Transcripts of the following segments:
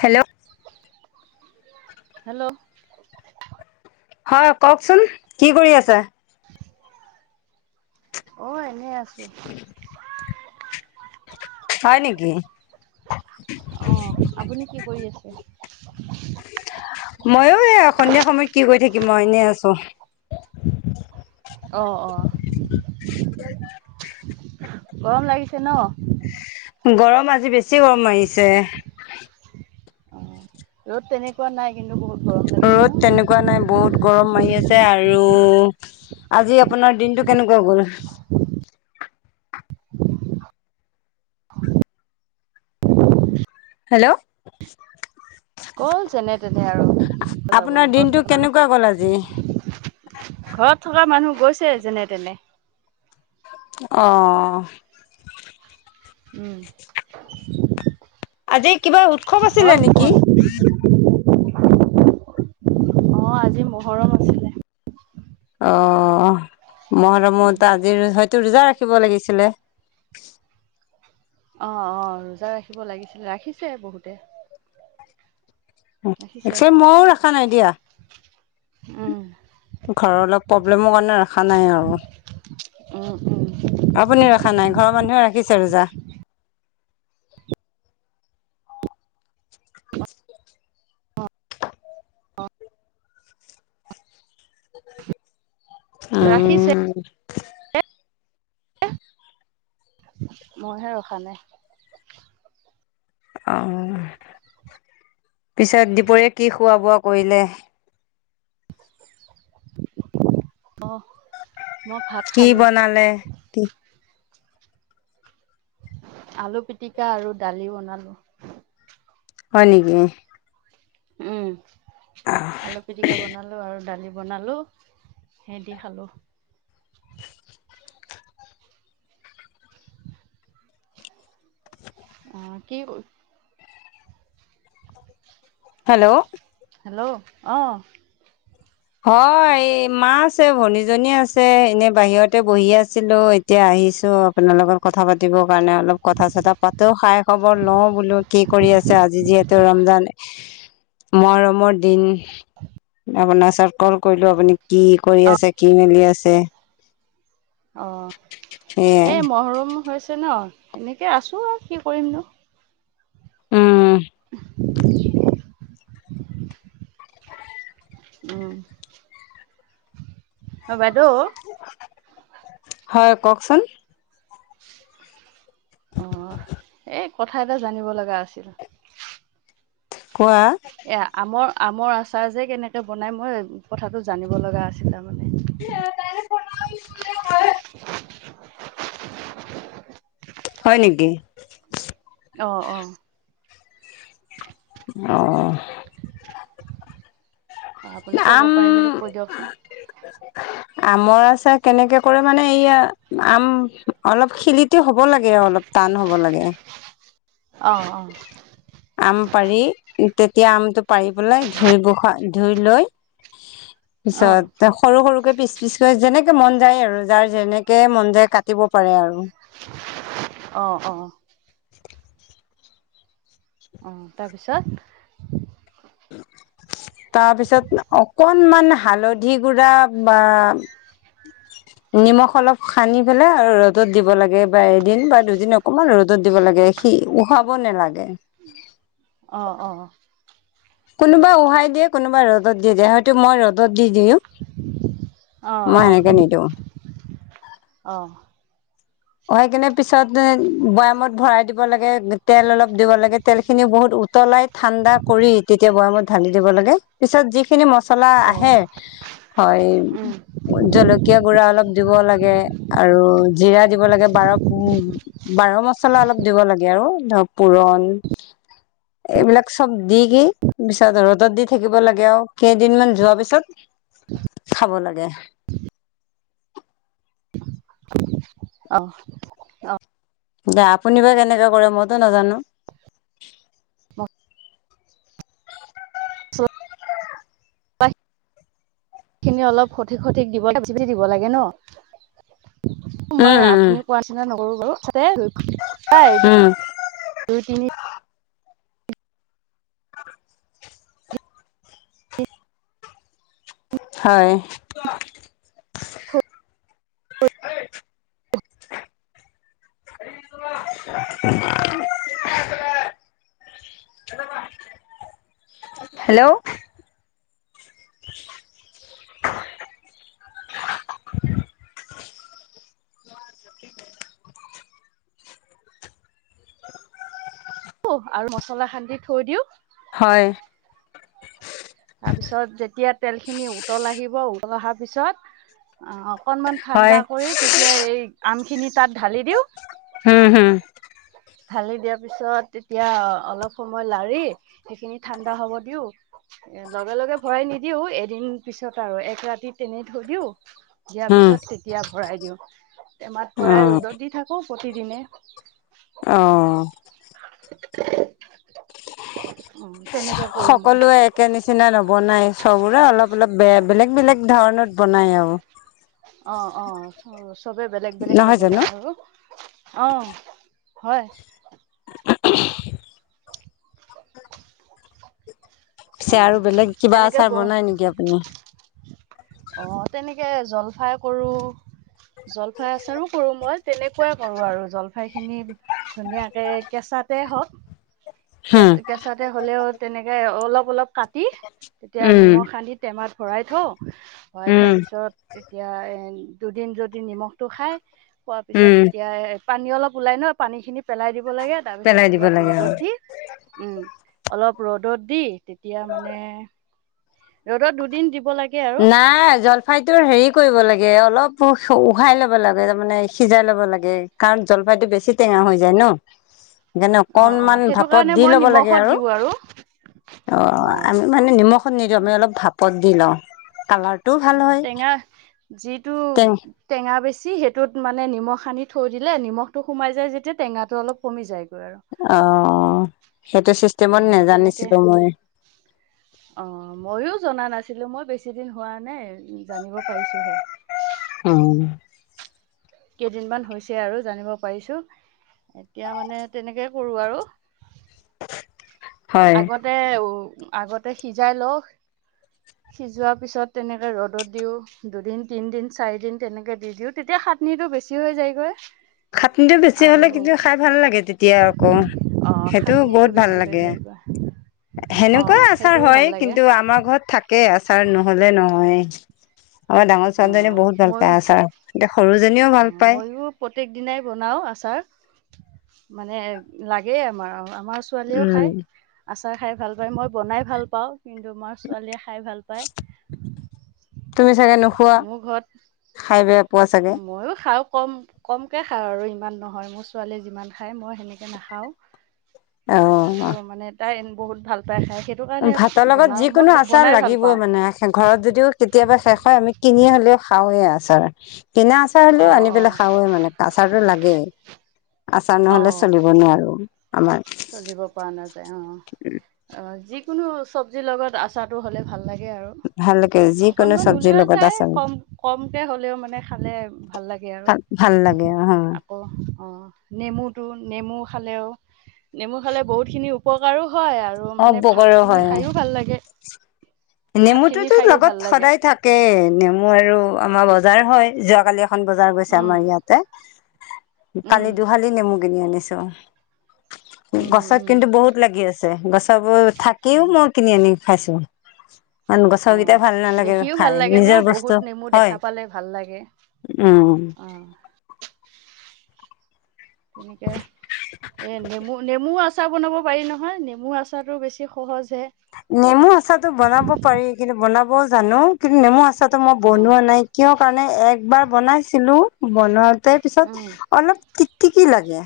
Hello hello হয় কওকচোন কি কৰি আছা? অ এনেই আছো। হয় নেকি? অ' আপুনি কি কৰি আছে? ময়ো এই সন্ধিয়া সময়ত কি কৰি থাকিম মই এনেই আছো। অ-অ, গৰম লাগিছে ন। গৰম আজি বেছি গৰম মাৰিছে। অ', ৰ'দ তেনেকুৱা নাই কিন্তু বহুত গ অ'। ত' তেনেকুৱা নাই বহুত গৰম মাৰি আছে আৰু আজি আপোনাৰ দিনটো কেনেকুৱা গ'ল? [inaudible] হেল্ল'। ক'ল যেনে তেনে আৰু। যাব আপোনাৰ নো ঘৰত দিনটো থকা মানুহ কেনেকুৱা গ'ল আজি? ঘৰত থকা মানুহ, গৈছে যেনে তেনে। অ'। উম। আজি কিবা উৎসৱ হ'ল আছিলে নেকি? হ'ল অ', আজি মহৰম আছিলে। অ', মহৰমত আজিৰ হয়তো ৰোজা ৰাখিব লাগিছিলে। অ', অ', ৰোজা ৰাখিব লাগিছিলে, ৰাখিছে বহুতে। ৰাখিছে। একচুৱেলি ময়ো ৰাখা নাই দিয়া। উম। ঘৰৰ অলপ প্ৰব্লেমৰ কাৰণে ৰা খা নাই আৰু উম উম আপুনি ৰখা নাই ঘৰৰ মানুহে ৰাখি ছে ৰোজা। ৰাখিছে। উম। মইহে ৰখা নাই। আহ পিছে দিপৰীয়া কি খোৱা বোৱা কৰিলে। অহ' কি বনালে? কি আলু পিটিকা আৰু দালি বনালোঁ। হয় নেকি? উম, আলু পিটিকা বনালোঁ আৰু দালি বনালো সেয়ে দি খালোঁ। আহ কি হেল্ল' হেল্ল' অ' হয়, এই মা আছে ভনীজনী আছে এনে বাহিৰতে বহি আছিলোঁ। এতিয়া আহ আহিছোঁ আপোনাৰ লগত কথা পাতিব। কাৰণে অলপ কথা চথা পাতেও খাই খবৰ লওঁ বোলোঁ কি কৰি আছে। আজি যিহেতু ৰমজান মৰমৰ দিন আপোনাৰ ওচৰত কল কৰিলোঁ আপুনি কি কৰি আছে, কি মেলি আছে। অ' সেয়াই সেই মহৰুম হৈছে ন। সেনেকে আছোঁ আৰু কি কৰিমনো। উম। উম, হয় বাইদেউ। হয়, কওঁকচোন। অ' এই কথা এটা জানিব লগা আছিল। কোৱা এয়া আমৰ আমৰ আচাৰ যে কেনেকে বনাই মই কথাটো জানিব লগা আছিল তাৰমানে সোণাৰি বোলে। [unintelligible] হয় নেকি? অ' অ' আহ অ' আপুনি ক'ব আম পাৰে যদি কৈ দিয়কচোন। আমৰ আচাৰ কেনেকে কৰে মানে এইয়া আম অলপ খিলিত হ'ব লাগে অলপ। টান হ'ব লাগে। অহ' অ' আম পাৰি তেতিয়া আমটো পাৰি পেলাই ধুই বখা ধুই লৈ অঁ পিছত সৰু সৰুকে পিচ পিচ যেনেকে মন যায় আৰু যাৰ যেনেকে মন যায় কাটিব পাৰে আৰু অ' অ' অ' তাৰপিছত [unintelligible] তাৰপিছত অকনমান হালধি গুড়া বা [inaudible] নিমখ অলপ সানি পেলাই আৰু ৰ'দত দিব লাগে বা এদিন বা দুদিন অকণমান ৰ'দত দিব লাগে উহাব নেলাগে। অ', অ', কোনোবা উহাই দিয়ে কোনোবা ৰ'দত দি দিয়ে হয়তো মই ৰ'দত দি দিওঁ অঁ মই এনেকে নিদিওঁ। অঁ হৈ কিনে পিছত বৈয়ামত ভৰাই দিব লাগে তেল অলপ দিব লাগে তেল খিনিও বহুত উতলাই ঠাণ্ডা কৰি তেতিয়া বৈয়ামত ঢালি দিব লাগে পিছত যি খিনি মছলা আহে অঁ হয় অঁ জলকীয়া গুড়া অলপ দিব লাগে আৰু জিৰা দিব লাগে বাৰ বাৰ মছলা অলপ দিব লাগে আৰু পুৰণ এইবিলাক চব দি কি পিছত ৰদত দি থাকিব লাগে আৰু কেইদিনমান যোৱাৰ পিছত খাব লাগে। অহ, অ, দে আপোনি বা কেনেকে কৰে মইতো নাজানো। পাই খিনি অলপ সঠিক সঠিক দিব [unintelligible] দিব লাগে ন। উম মই উম আপুনি কোৱা নিচীনা নকৰু বাৰু উম [unintelligible] উম দুই তিনি হয়। থলো [inaudible] [inaudible] হে'ল্ল [inaudible] [inaudible] [inaudible] আৰু মছলা খান্দি থৈ দিওঁ। হয়। তাৰপিছত যেতিয়া তেলখিনি উতলাহিব উতল অহাৰ পিছত আ, অকনমান হয় ঠাণ্ডা কৰি তেতিয়া এই আমখিনি তাত ঢালি দিওঁ। হুম হুম। ঢালি দিয়াৰ পিছত তেতিয়া অলপ সময় লাৰি সেইখিনি ঠাণ্ডা হব দিওঁ। এ লগে লগে ভৰাই নিদিও এদিন পিছত আৰু এক ৰাতি তেনেই থৈ দিও। দিয়াৰ হম পিছত তেতিয়া ভৰাই দিওঁ টেমাত অ ভৰাই ৰ'দত দি থাকো প্ৰতিদিনে। অ', উম, তেনেকে কৰোঁ মই। [unintelligible] নিচিনা নবনাই চবৰে অলপ অলপ বেয়া বেলেগ বেলেগ ধৰণত বনায় আৰু। অ', অ', চবে বেলেগ বেলেগকে নহয় জানো বনাই আৰু। অ', হয়। অ পিছে আৰু বেলেগ কিবা তেনেকে আচাৰ ব বনাই নেকি আপুনি। অ', তেনেকে জলফাই কৰোঁ জলফাই আচাৰো কৰোঁ মই তেনেকুৱাই কৰোঁ আৰু জলফাই খিনি ধুনীয়াকে কেঁচা চাতে হওঁক হম কে কেঁচাতে হ'লেও তেনেকে অলপ অলপ কাটি তেতিয়া উম নিমখ আনি টেমাত ভৰাই থওঁ ভৰাই উম থোৱাৰ পিছত তেতিয়া এ দুদিন যদি নিমখটো খায় খোৱাৰ পিছত উম তেতিয়া এ পানী অলপ ওলাই ন পানী খিনি পেলাই দি দিব লাগে তাৰ পিছত পেলাই দিব অলপ লাগে ৰ'দত আৰু দি উম, অলপ ৰ'দত দি এতিয়া মানে ৰ'দত দুদিন দিব লাগে আৰু নাই জলফাইটোৰ হেৰি কৰিব লাগে অলপ উশ উহাই ল'ব লাগে তাৰ মানে সিজাই ল'ব লাগে। কাৰণ জলফাইটো বেছি টেঙা হৈ যায় ন। যেনে অঁ অঁ অকনমান সেইটো ভাপত কাৰণে দি মই ল'ব লাগে নিমখত আৰু দিওঁ অ' অঁ আমি মানে নিমখত নিদিওঁ। আমি অলপ ভাপত দি লওঁ কালাৰ অ' টেঙা যিটো টেং টেঙা বেছি সেইটোত মানে নিমখ খানি থৈ দিলে নিমখটো সোমাই যায় যেতিয়া টেঙাটো অলপ কমি যায়গৈ। আৰু অ' সেইটো চিষ্টেমত অ তেনেকে নজানিছিলোঁ মই। অ' মইয়ো জনা নাছিলোঁ। ছিলো মই বেছি দিন হোৱা নাই জানিব পাৰিছোহে। অ কেইদিনমান হৈছে আৰু জানিব পাৰিছোঁ। এতিয়া মানে তেনেকেই কৰোঁ আৰু। হয় আগতে উ আগতে সিজাই লও সিজোৱাৰ পিছত তেনেকে ৰ'দত দিওঁ দুদিন, তিন দিন, চাৰি দিন তেনেকে দি দিওঁ তেতিয়া পাটনিতটো বেছি হৈ যায়গৈ। খাটনিটো বেছি আৰু হলে, কিন্তু খাই ভাল লাগে তেতিয়া আকৌ। অ সেইটো খাটনিটো বহুত ভাল বেছি হৈ লাগে। যায়গৈ সেনেকুৱাই অঁ আচাৰ সেইটোও ভাল হয়। লাগে কিন্তু আমাৰ ঘৰত থাকেই আচাৰ নহলে নহয়। আমাৰ ডাঙৰ ছোৱালীজনী অঁ বহুত ভাল ময়ো পায় আচাৰ। এতিয়া সৰু জনীও ভাল অঁ পায়। ময়ো প্ৰত্যেক দিনাই বনাওঁ আচাৰ মানে লাগেই আমাৰ অ আমাৰ ছোৱালীয়েও উম খায়, আচাৰ খাই ভাল পায়। মই বনাই ভাল পাওঁ। কিন্তু আমাৰ ছোৱালীয়ে খাই ভাল পায়। তুমি চাগে নোখোৱা। মোৰ ঘৰত খাই বেয়া পোৱা চাগে? ময়ো খাওঁ কম কমকে খাওঁ আৰু ইমান নহয়। মোৰ ছোৱালীয়ে যিমান খায় মই সেনেকে নাখাওঁ। অ সটো মানে তাই বহুত ভাল পায় খাই। ভাতৰ লগত যিকোনো আচাৰ ভাল লাগিবই পাওঁ মানে ঘৰত যদিও কেতিয়াবা শেষ হয়। আমি কিনি হলেও খাওঁৱে আছাৰ। কিনা আচাৰ হ'লেও অঁ আনি অঁ পেলাই খাওঁৱে মানে, আচাৰতটো লাগেই আচাৰ অঁ নহলে চলিব নোৱাৰো। আমাৰ চলিব পৰা নাযায় অ, অ যিকোনো চব্জিৰ লগত আচাৰটো হ'লে ভাল লাগে। লাগে আৰু ভাল লাগে যিকোনো অকনমান চব্জিৰ উলিওৱা লগত যায়, আচাৰ কম কমকে হ'লেও মানে খালে ভাল লাগে আৰু। ভাল ভাল লাগে অ আকৌ অ নেমু টো নেমু খালেও নেমু খালে বহুত খিনি উপকাৰো হয় আৰু মানে ভাত অপকাৰো খিনি হয় খাইও ভাল লাগে। ভাতখিনি নেমুটোতো খায়ো লগত ভাল লাগে সদায় থাকে। নেমু আৰু আমাৰ বজাৰ হয়। যোৱাকালি এখন বজাৰ গৈছে উম আমাৰ ইয়াতে উম পালি দুহালি নেমু কিনি আনিছো। উম গছত উম কিন্তু বহুত লাগি আছে। গছবোৰ থাকিও উম মই কিনি আনি খাইছো। গছৰ অ কেইটাই ভাল নালাগে দেখিও ভাল খাই। লাগে ন নিজৰ বস্তু বহুত নেমু হয় দেখা পালে ভাল লাগে উম অ তেনেকে এ নেমু নেমু আছে আচাৰ বনাব পাৰি নহয়। নেমু আচাৰ টো বেছি সহজ হে। নেমু আচাৰটো বনাব পাৰি। কিন্তু বনাবও জানো। কিন্তু নেমু আচাৰ তো মই অ বনোৱা নাই। কিয় কাৰণে একবাৰ বনাইছিলো বনোৱা তাৰ পিছত উম অলপ টিকটিকি লাগে।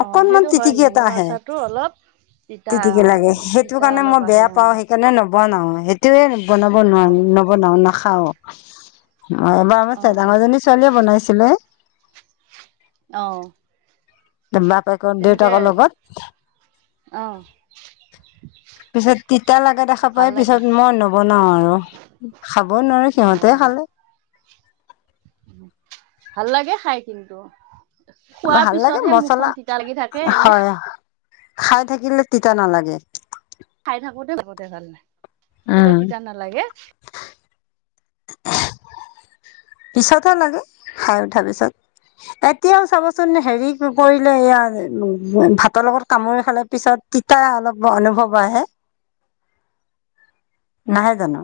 অ অকণমান সেইটো হয় টিতিকি এটা নেমু আহে। আচাৰটো অলপ তিতা তেতিকি অ লাগে। সেইটো তিতা কাৰণে অলপ মই আহে বেয়া পাও অ সেইকাৰণে নৱনাও। সেইটোয়ে বনাব নোৱাৰো নবনাও নাখাও। অ এবাৰ অ অ আমাৰ অ ডাঙৰ জনী ছোৱালীয়ে বনাইছিলে। আহ বাপেকৰ দেউতাকৰ লগত। অ পিছত তিতা লাগা দেখা পাই, ভাল লাগে পিছত মই নবনাও আৰু খাবও নোৱাৰো অ সিহঁতে খালে। ভাল লাগে খাই কিন্তু। খোৱাৰ ভাল লাগে পিছতহে মছলা মুখখন তিতা লাগি থাকে। এনে হয় খাই থাকিলে তিতা নালাগে। খাই থাকোতে উম তিতা নালাগে। পিছতো লাগে খাই উঠাৰ পিছত। এতিয়াও চাবচোন হেৰি কৰিলে ইয়াৰ ভাতৰ লগত কামুৰি খালে পিছত তিতাঁ অলপ অনুভৱ আহে। নাহে জানো।